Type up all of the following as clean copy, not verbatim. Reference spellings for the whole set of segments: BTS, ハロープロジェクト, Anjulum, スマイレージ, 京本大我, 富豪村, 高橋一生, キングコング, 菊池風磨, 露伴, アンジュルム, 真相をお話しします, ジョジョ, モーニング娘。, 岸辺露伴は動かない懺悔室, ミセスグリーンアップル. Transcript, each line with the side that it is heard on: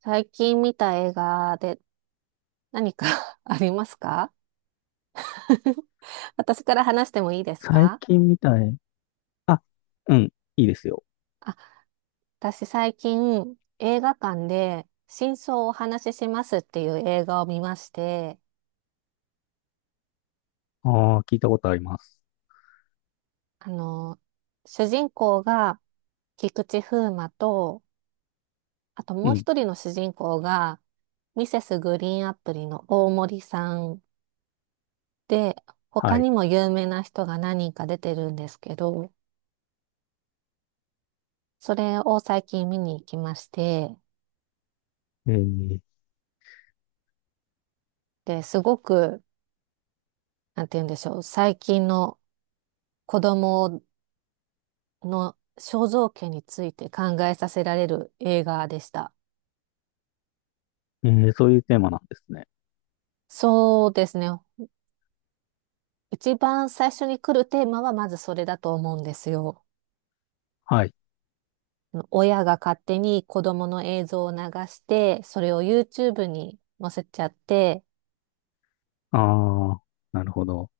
right: 最近見た映画で何か ありますか？ 私から話してもいいです
left: 最
right: か？
left: 近みたい。あ、うん、いいですよ。
right: あ、私最近映画館で真相をお話ししますっていう映画を見まして、
left: ああ、聞いたことあります。
right: あの、主人公が菊池風磨と、あと
left: う
right: もう
left: ん、
right: 一人の主人公がミセスグリーンアプリの大森さんで、他
left: はい。
right: にも有名な人が何人か出てるんですけど、それを最近見に行きまして、
left: えー、
right: で、すごく、なんて言うんでしょう、最近の子供の肖像権について考えさせられる映画でした。
left: えーそういうテーマなんですね。
right: そうですね。一番最初に来るテーマはまずそれだと思うんですよ。
left: はい。
right: 親が勝手に子供の映像を流して、それを YouTube に載せちゃって、
left: ああ、なるほど。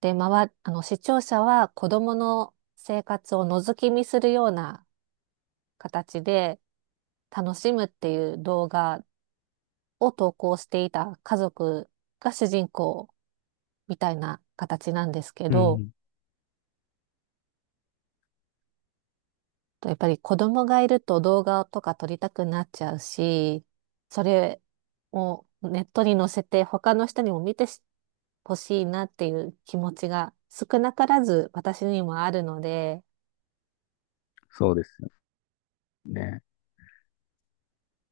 right: で、まわ、あの、視聴者は子供の生活を覗き見するような形で楽しむっていう動画を投稿していた家族が主人公みたいな形なんですけ
left: う
right: ど、
left: ん、
right: やっぱり子供がいると動画とか撮りたくなっちゃうし、それをネットに載せて他の人にも見てほしいなっていう気持ちが少なからず私にもあるので、
left: そうですよね。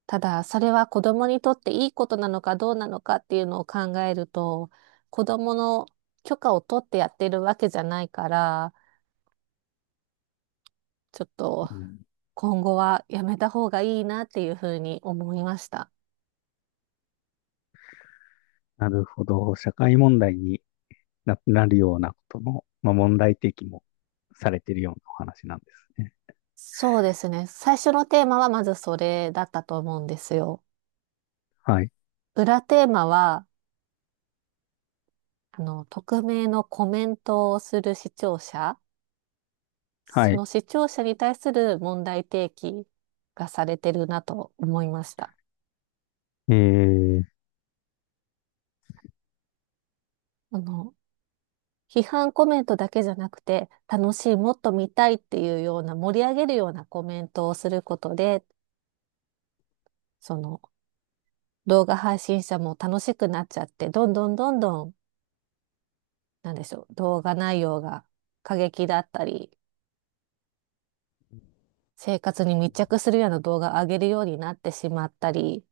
right: ただそれは子供にとっていいことなのかどうなのかっていうのを考えると、子供の許可を取ってやってるわけじゃないから、ちょっと
left: うん、
right: 今後はやめた方がいいなっていうふうに思いました。
left: なるほど。社会問題になるようなことの、まあ、問題提起もされてるようなお話なんですね。
right: そうですね。最初のテーマはまずそれだったと思うんですよ。
left: はい。
right: 裏テーマは、匿名のコメントをする視聴者、
left: は
right: そ
left: い。
right: の視聴者に対する問題提起がされてるなと思いました。
left: えー、
right: あの、批判コメントだけじゃなくて、楽しい、もっと見たいっていうような盛り上げるようなコメントをすることで、その動画配信者も楽しくなっちゃって、どんどんどんどん、なんでしょう、動画内容が過激だったり、生活に密着するような動画を上げるようになってしまったり、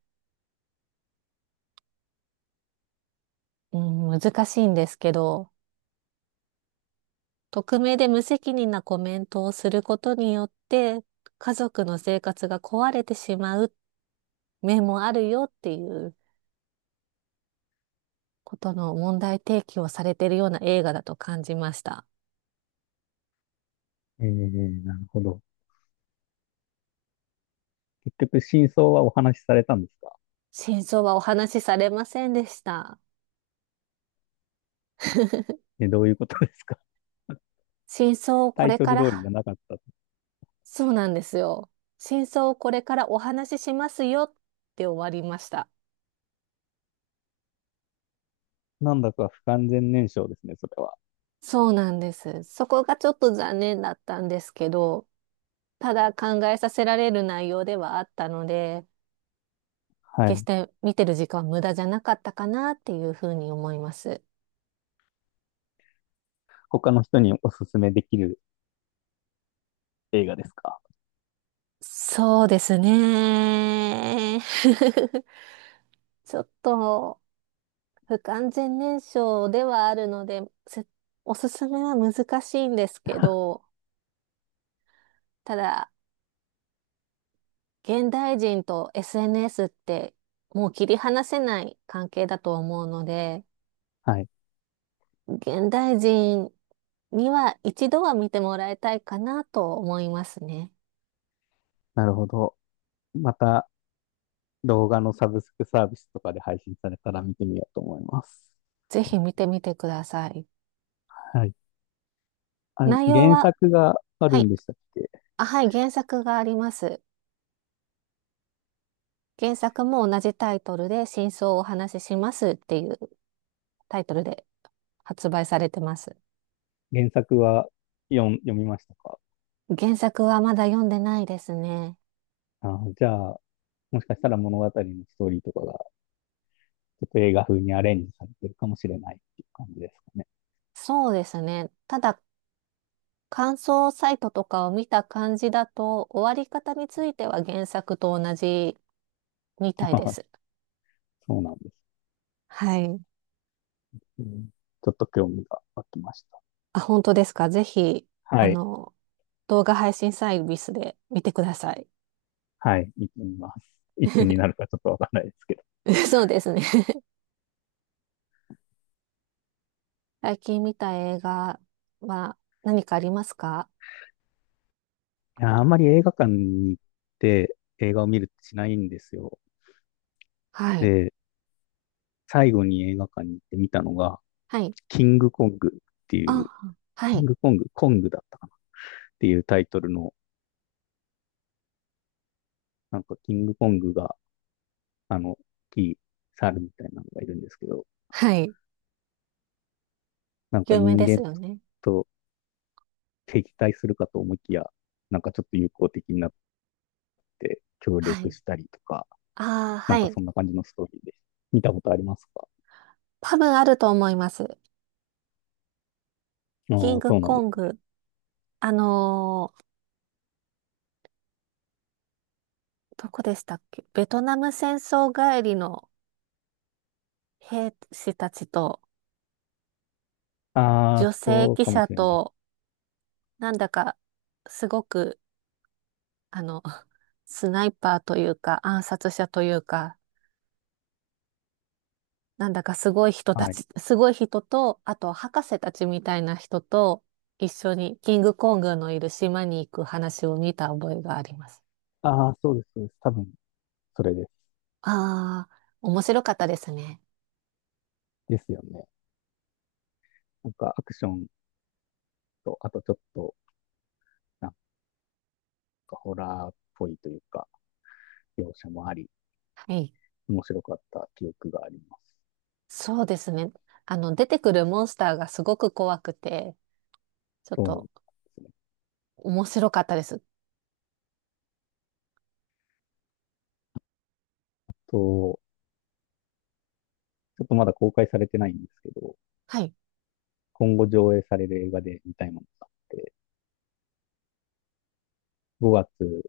right: うん、難しいんですけど、匿名で無責任なコメントをすることによって、家族の生活が壊れてしまう面もあるよっていうことの問題提起をされているような映画だと感じました。
left: なるほど。結局、真相はお話しされたんですか？
right: 真相はお話しされませんでした。
left: え、どういうことですか？
right: 真相を
left: タ
right: こ
left: イ
right: れ
left: ト
right: か
left: ル通りじ
right: ら
left: ゃなかった。
right: そうなんですよ。真相をこれからお話ししますよって終わりました。
left: なんだか不完全燃焼ですね、それは。
right: そうなんです。そこがちょっと残念だったんですけど、ただ考えさせられる内容ではあったので、
left: は
right: 決し
left: い。
right: て見てる時間は無駄じゃなかったかなっていうふうに思います。
left: 他の人におすすめできる映画ですか？
right: そうですね。ちょっと不完全燃焼ではあるので、すおすすめは難しいんですけど、ただ、現代人と SNS ってもう切り離せない関係だと思うので、
left: はい。
right: 現代人には一度は見てもらいたいかなと思いますね。
left: なるほど。また、動画のサブスクサービスとかで配信されたら見てみようと思います。
right: ぜひ見てみてください。
left: はい。あれ、
right: 内容
left: 原
right: は、
left: 作があ
right: は
left: る
right: い。
left: んでしたっけ？
right: あ、はい、原作があります。原作も同じタイトルで真相をお話ししますっていうタイトルで発売されてます。
left: 原作は読みましたか？
right: 原作はまだ読んでないですね。
left: あー、じゃあ、もしかしたら物語のストーリーとかがちょっと映画風にアレンジされてるかもしれないっていう感じですかね。
right: そうですね。ただ感想サイトとかを見た感じだと、終わり方については原作と同じみたいで す。
left: そうなんです、
right: はい。
left: うん。ちょっと興味が湧きました。
right: あ、本当ですか。ぜひ、
left: は
right: あ
left: い。
right: の、動画配信サービスで見てください。
left: はい。見てみます。いつになる かちょっとわかんないですけど。
right: そうですね。最近見た映画は何かありますか？
left: いや、あんまり映画館に行って映画を見るってしないんですよ。
right: はい。
left: で、最後に映画館に行って見たのが、
right: はい。
left: キングコングっていう、
right: あ、は
left: キン
right: い。
left: グコング、コングだったかなっていうタイトルの、なんかキングコングが、大きい猿みたいなのがいるんですけど、
right: はい。
left: なんか
right: 有名
left: 人
right: です
left: 間
right: よね。
left: と敵対するかと思いきや、なんかちょっと友好的になって協
right: は
left: 力
right: い。
left: したりとか、
right: ああ、
left: な
right: は
left: んか
right: い。
left: そんな感じのストーリーです。見たことありますか？
right: 多分あると思います。キ
left: あ
right: ン
left: あ、
right: グ
left: そうなん
right: コ
left: で
right: ン
left: す。
right: グ。あのーどこでしたっけ？ベトナム戦争帰りの兵士たちと
left: ああ、
right: 女性
left: そう
right: 記
left: かも
right: 者
left: しれないで
right: と、
left: す。
right: なんだかすごく、あの、スナイパーというか暗殺者というか、なんだかすごい人た
left: はい。
right: ち、すごい人と、あと博士たちみたいな人と一緒にキングコングのいる島に行く話を見た覚えがあります。
left: ああ、そうです、そうです。多分、それです。
right: ああ、面白かったですね。
left: ですよね。なんかアクションと、あとちょっと、なんかホラーっぽいというか、描写もあり、
right: はい。
left: 面白かった記憶があります。
right: そうですね。出てくるモンスターがすごく怖くて、ちょっ
left: そうで
right: と
left: すね。
right: 面白かったです。
left: と、ちょっとまだ公開されてないんですけど、
right: はい。
left: 今後上映される映画で見たいものがあって、5月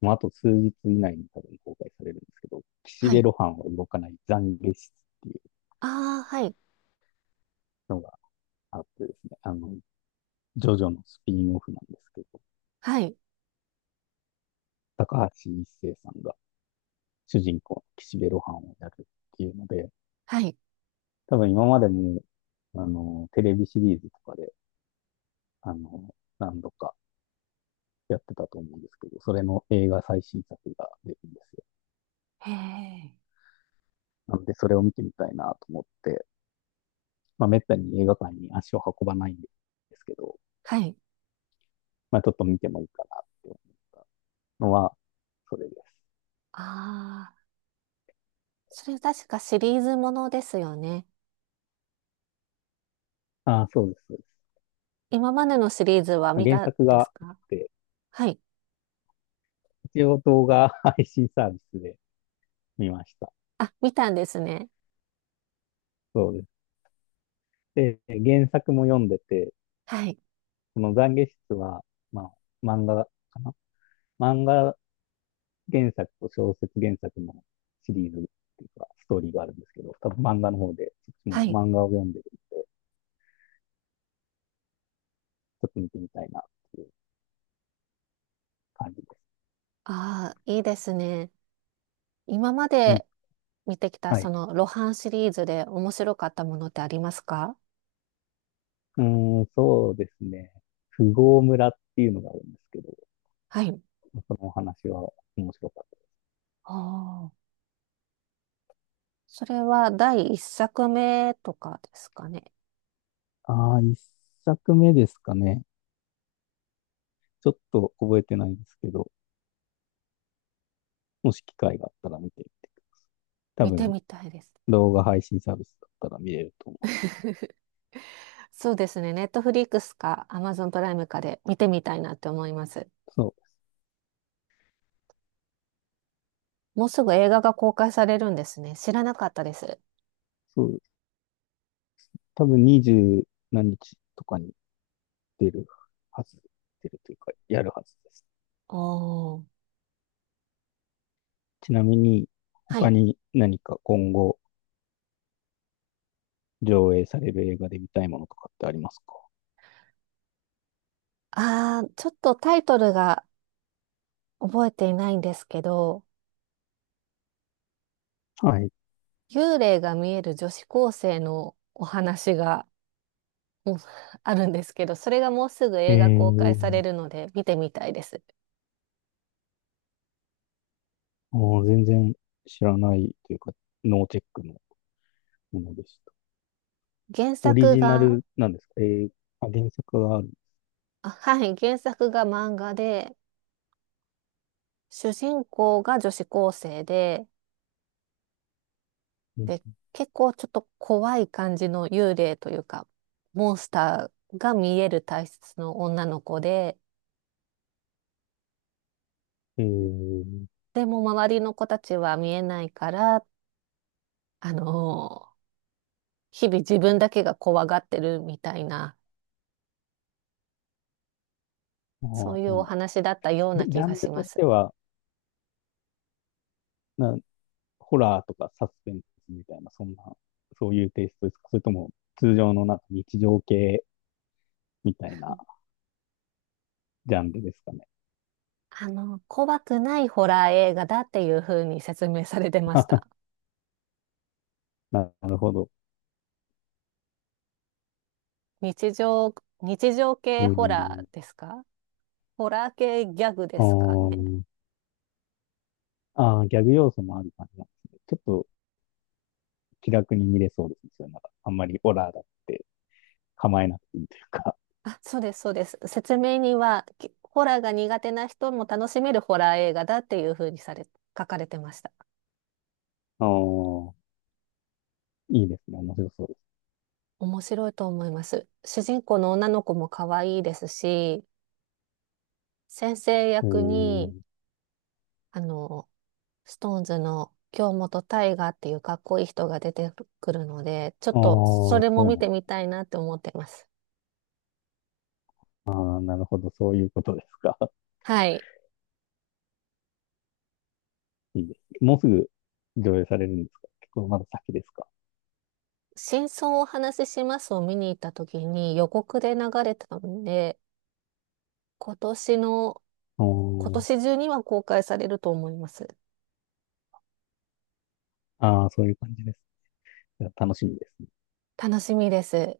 left: もうあと数日以内に多分公開されるんですけど、岸
right: は
left: 辺
right: い。
left: 露伴は動かない懺悔室っていう
right: ああ、はい。
left: のがあってですね、ジョジョのスピンオフなんですけど、
right: はい。
left: 高橋一生さんが主人公の岸辺露伴をやるっていうので、
right: はい。
left: 多分今までも、テレビシリーズとかで、あの、何度かやってたと思うんですけど、それの映画最新作が出るんですよ。
right: へえ。
left: なので、それを見てみたいなと思って、まあ、めったに映画館に足を運ばないんですけど、
right: はい。
left: まあちょっと見てもいいかなって思ったのは、それです。
right: ああ、それ確かシリーズものですよね。
left: ああ、そうです、そうです。
right: 今までのシリーズは
left: まあ、
right: 見
left: 原
right: たん
left: 作
right: で
left: が
right: す
left: あ
right: か？
left: って、
right: はい。
left: 一応動画配信サービスで見ました。
right: あ、見たんですね。
left: そうです。で、原作も読んでて、
right: はい。
left: この懺悔室は、まあ、漫画かな漫画原作と小説原作のシリーズっていうか、ストーリーがあるんですけど、多分漫画の方で、そっちも
right: はい。
left: 漫画を読んでる、ちょっと見てみたいなっていう感じです。
right: ああ、いいですね。今ま
left: うん、
right: で見てきた
left: は
right: そ
left: い。
right: の露伴シリーズで面白かったものってありますか？
left: うーん、そうですね。富豪村っていうのがあるんですけど、
right: はい。
left: そのお話は面白かっ
right: ああ、それは第一作目とかですかね？
left: た。ああ、一作目ですかね。ちょっと覚えてないですけど、もし機会があったら見てみて。多
right: 見て
left: 分、
right: みたいです。
left: 動画配信サービスだったら見れると思
right: そうですね。ネットフリックスかアマゾンプライムかで見てみたいなって思います。
left: う。そう、
right: もうすぐ映画が公開されるんですね。知らなかったです。
left: そう、多分20何日とかに出るはず、出るというか、やるはずです。
right: おー。
left: ちなみに、
right: は
left: 他
right: い。
left: に何か今後上映される映画で見たいものとかってありますか？
right: あー、ちょっとタイトルが覚えていないんですけど、
left: はい。
right: 幽霊が見える女子高生のお話が、うんあるんですけど、それがもうすぐ
left: え
right: 映画公開
left: ー、
right: されるので見てみたいです。
left: もう全然知らないというか、ノーチェックのものでした。
right: 原
left: オリ
right: 作
left: ジナ
right: が、
left: ルなんですか？えー、あ、原作がある。
right: あ、はい、原作が漫画で、主人公が女子高生で、
left: うん。
right: で、結構ちょっと怖い感じの幽霊というか、モンスターが見える体質の女の子で、
left: えー、
right: でも周りの子たちは見えないから、あのー日々自分だけが怖がってるみたいな、
left: ああ、
right: そ
left: そ
right: ういう
left: うなん
right: お
left: だ。
right: 話だったよう
left: え、
right: な
left: ジ
right: 気
left: ャン
right: が
left: ル
right: しま
left: とし
right: す。
left: ては、な、ホラーとかサスペンスみたいな、そんな、そういうテイストですか？それとも、通常のなんか日常系みたいなジャンルですかね。
right: 怖くないホラー映画だっていう風に説明されてました。
left: なるほど。
right: 日常、日常
left: え
right: 系ホラ
left: ー、
right: ーですか？ホラー系ギャグで
left: あ
right: すかね？
left: ーあー、ギャグ要素もある感じなんですね。ちょっと気楽に見れそうですね。それなんか、あんまりホラーだって構えなくていいというか。
right: あ、そうです、そうです。説明には、ホラーが苦手な人も楽しめるホラー映画だっていう風にされ、書かれてました。
left: ああ、いいですね。面白そうです。
right: 面白いと思います。主人公の女の子も可愛いですし、先生
left: え
right: 役
left: ー
right: に、あの、ストーンズの京本大我っていうかっこいい人が出てくるので、ちょっ
left: ああ、
right: とそ
left: そ
right: れも
left: う
right: 見
left: な
right: て
left: ん
right: みたいなって思ってます。
left: だ。なるほど。そういうことですか。
right: はい。
left: いいですね。もうすぐ上映されるんですか？結構まだ先ですか？
right: 真相をお話ししますを見に行った時に予告で流れたので、今年の
left: あ
right: 今
left: ー
right: 年中には公開されると思います。
left: あー、そういう感じです。いや楽しみですね。
right: 楽しみです。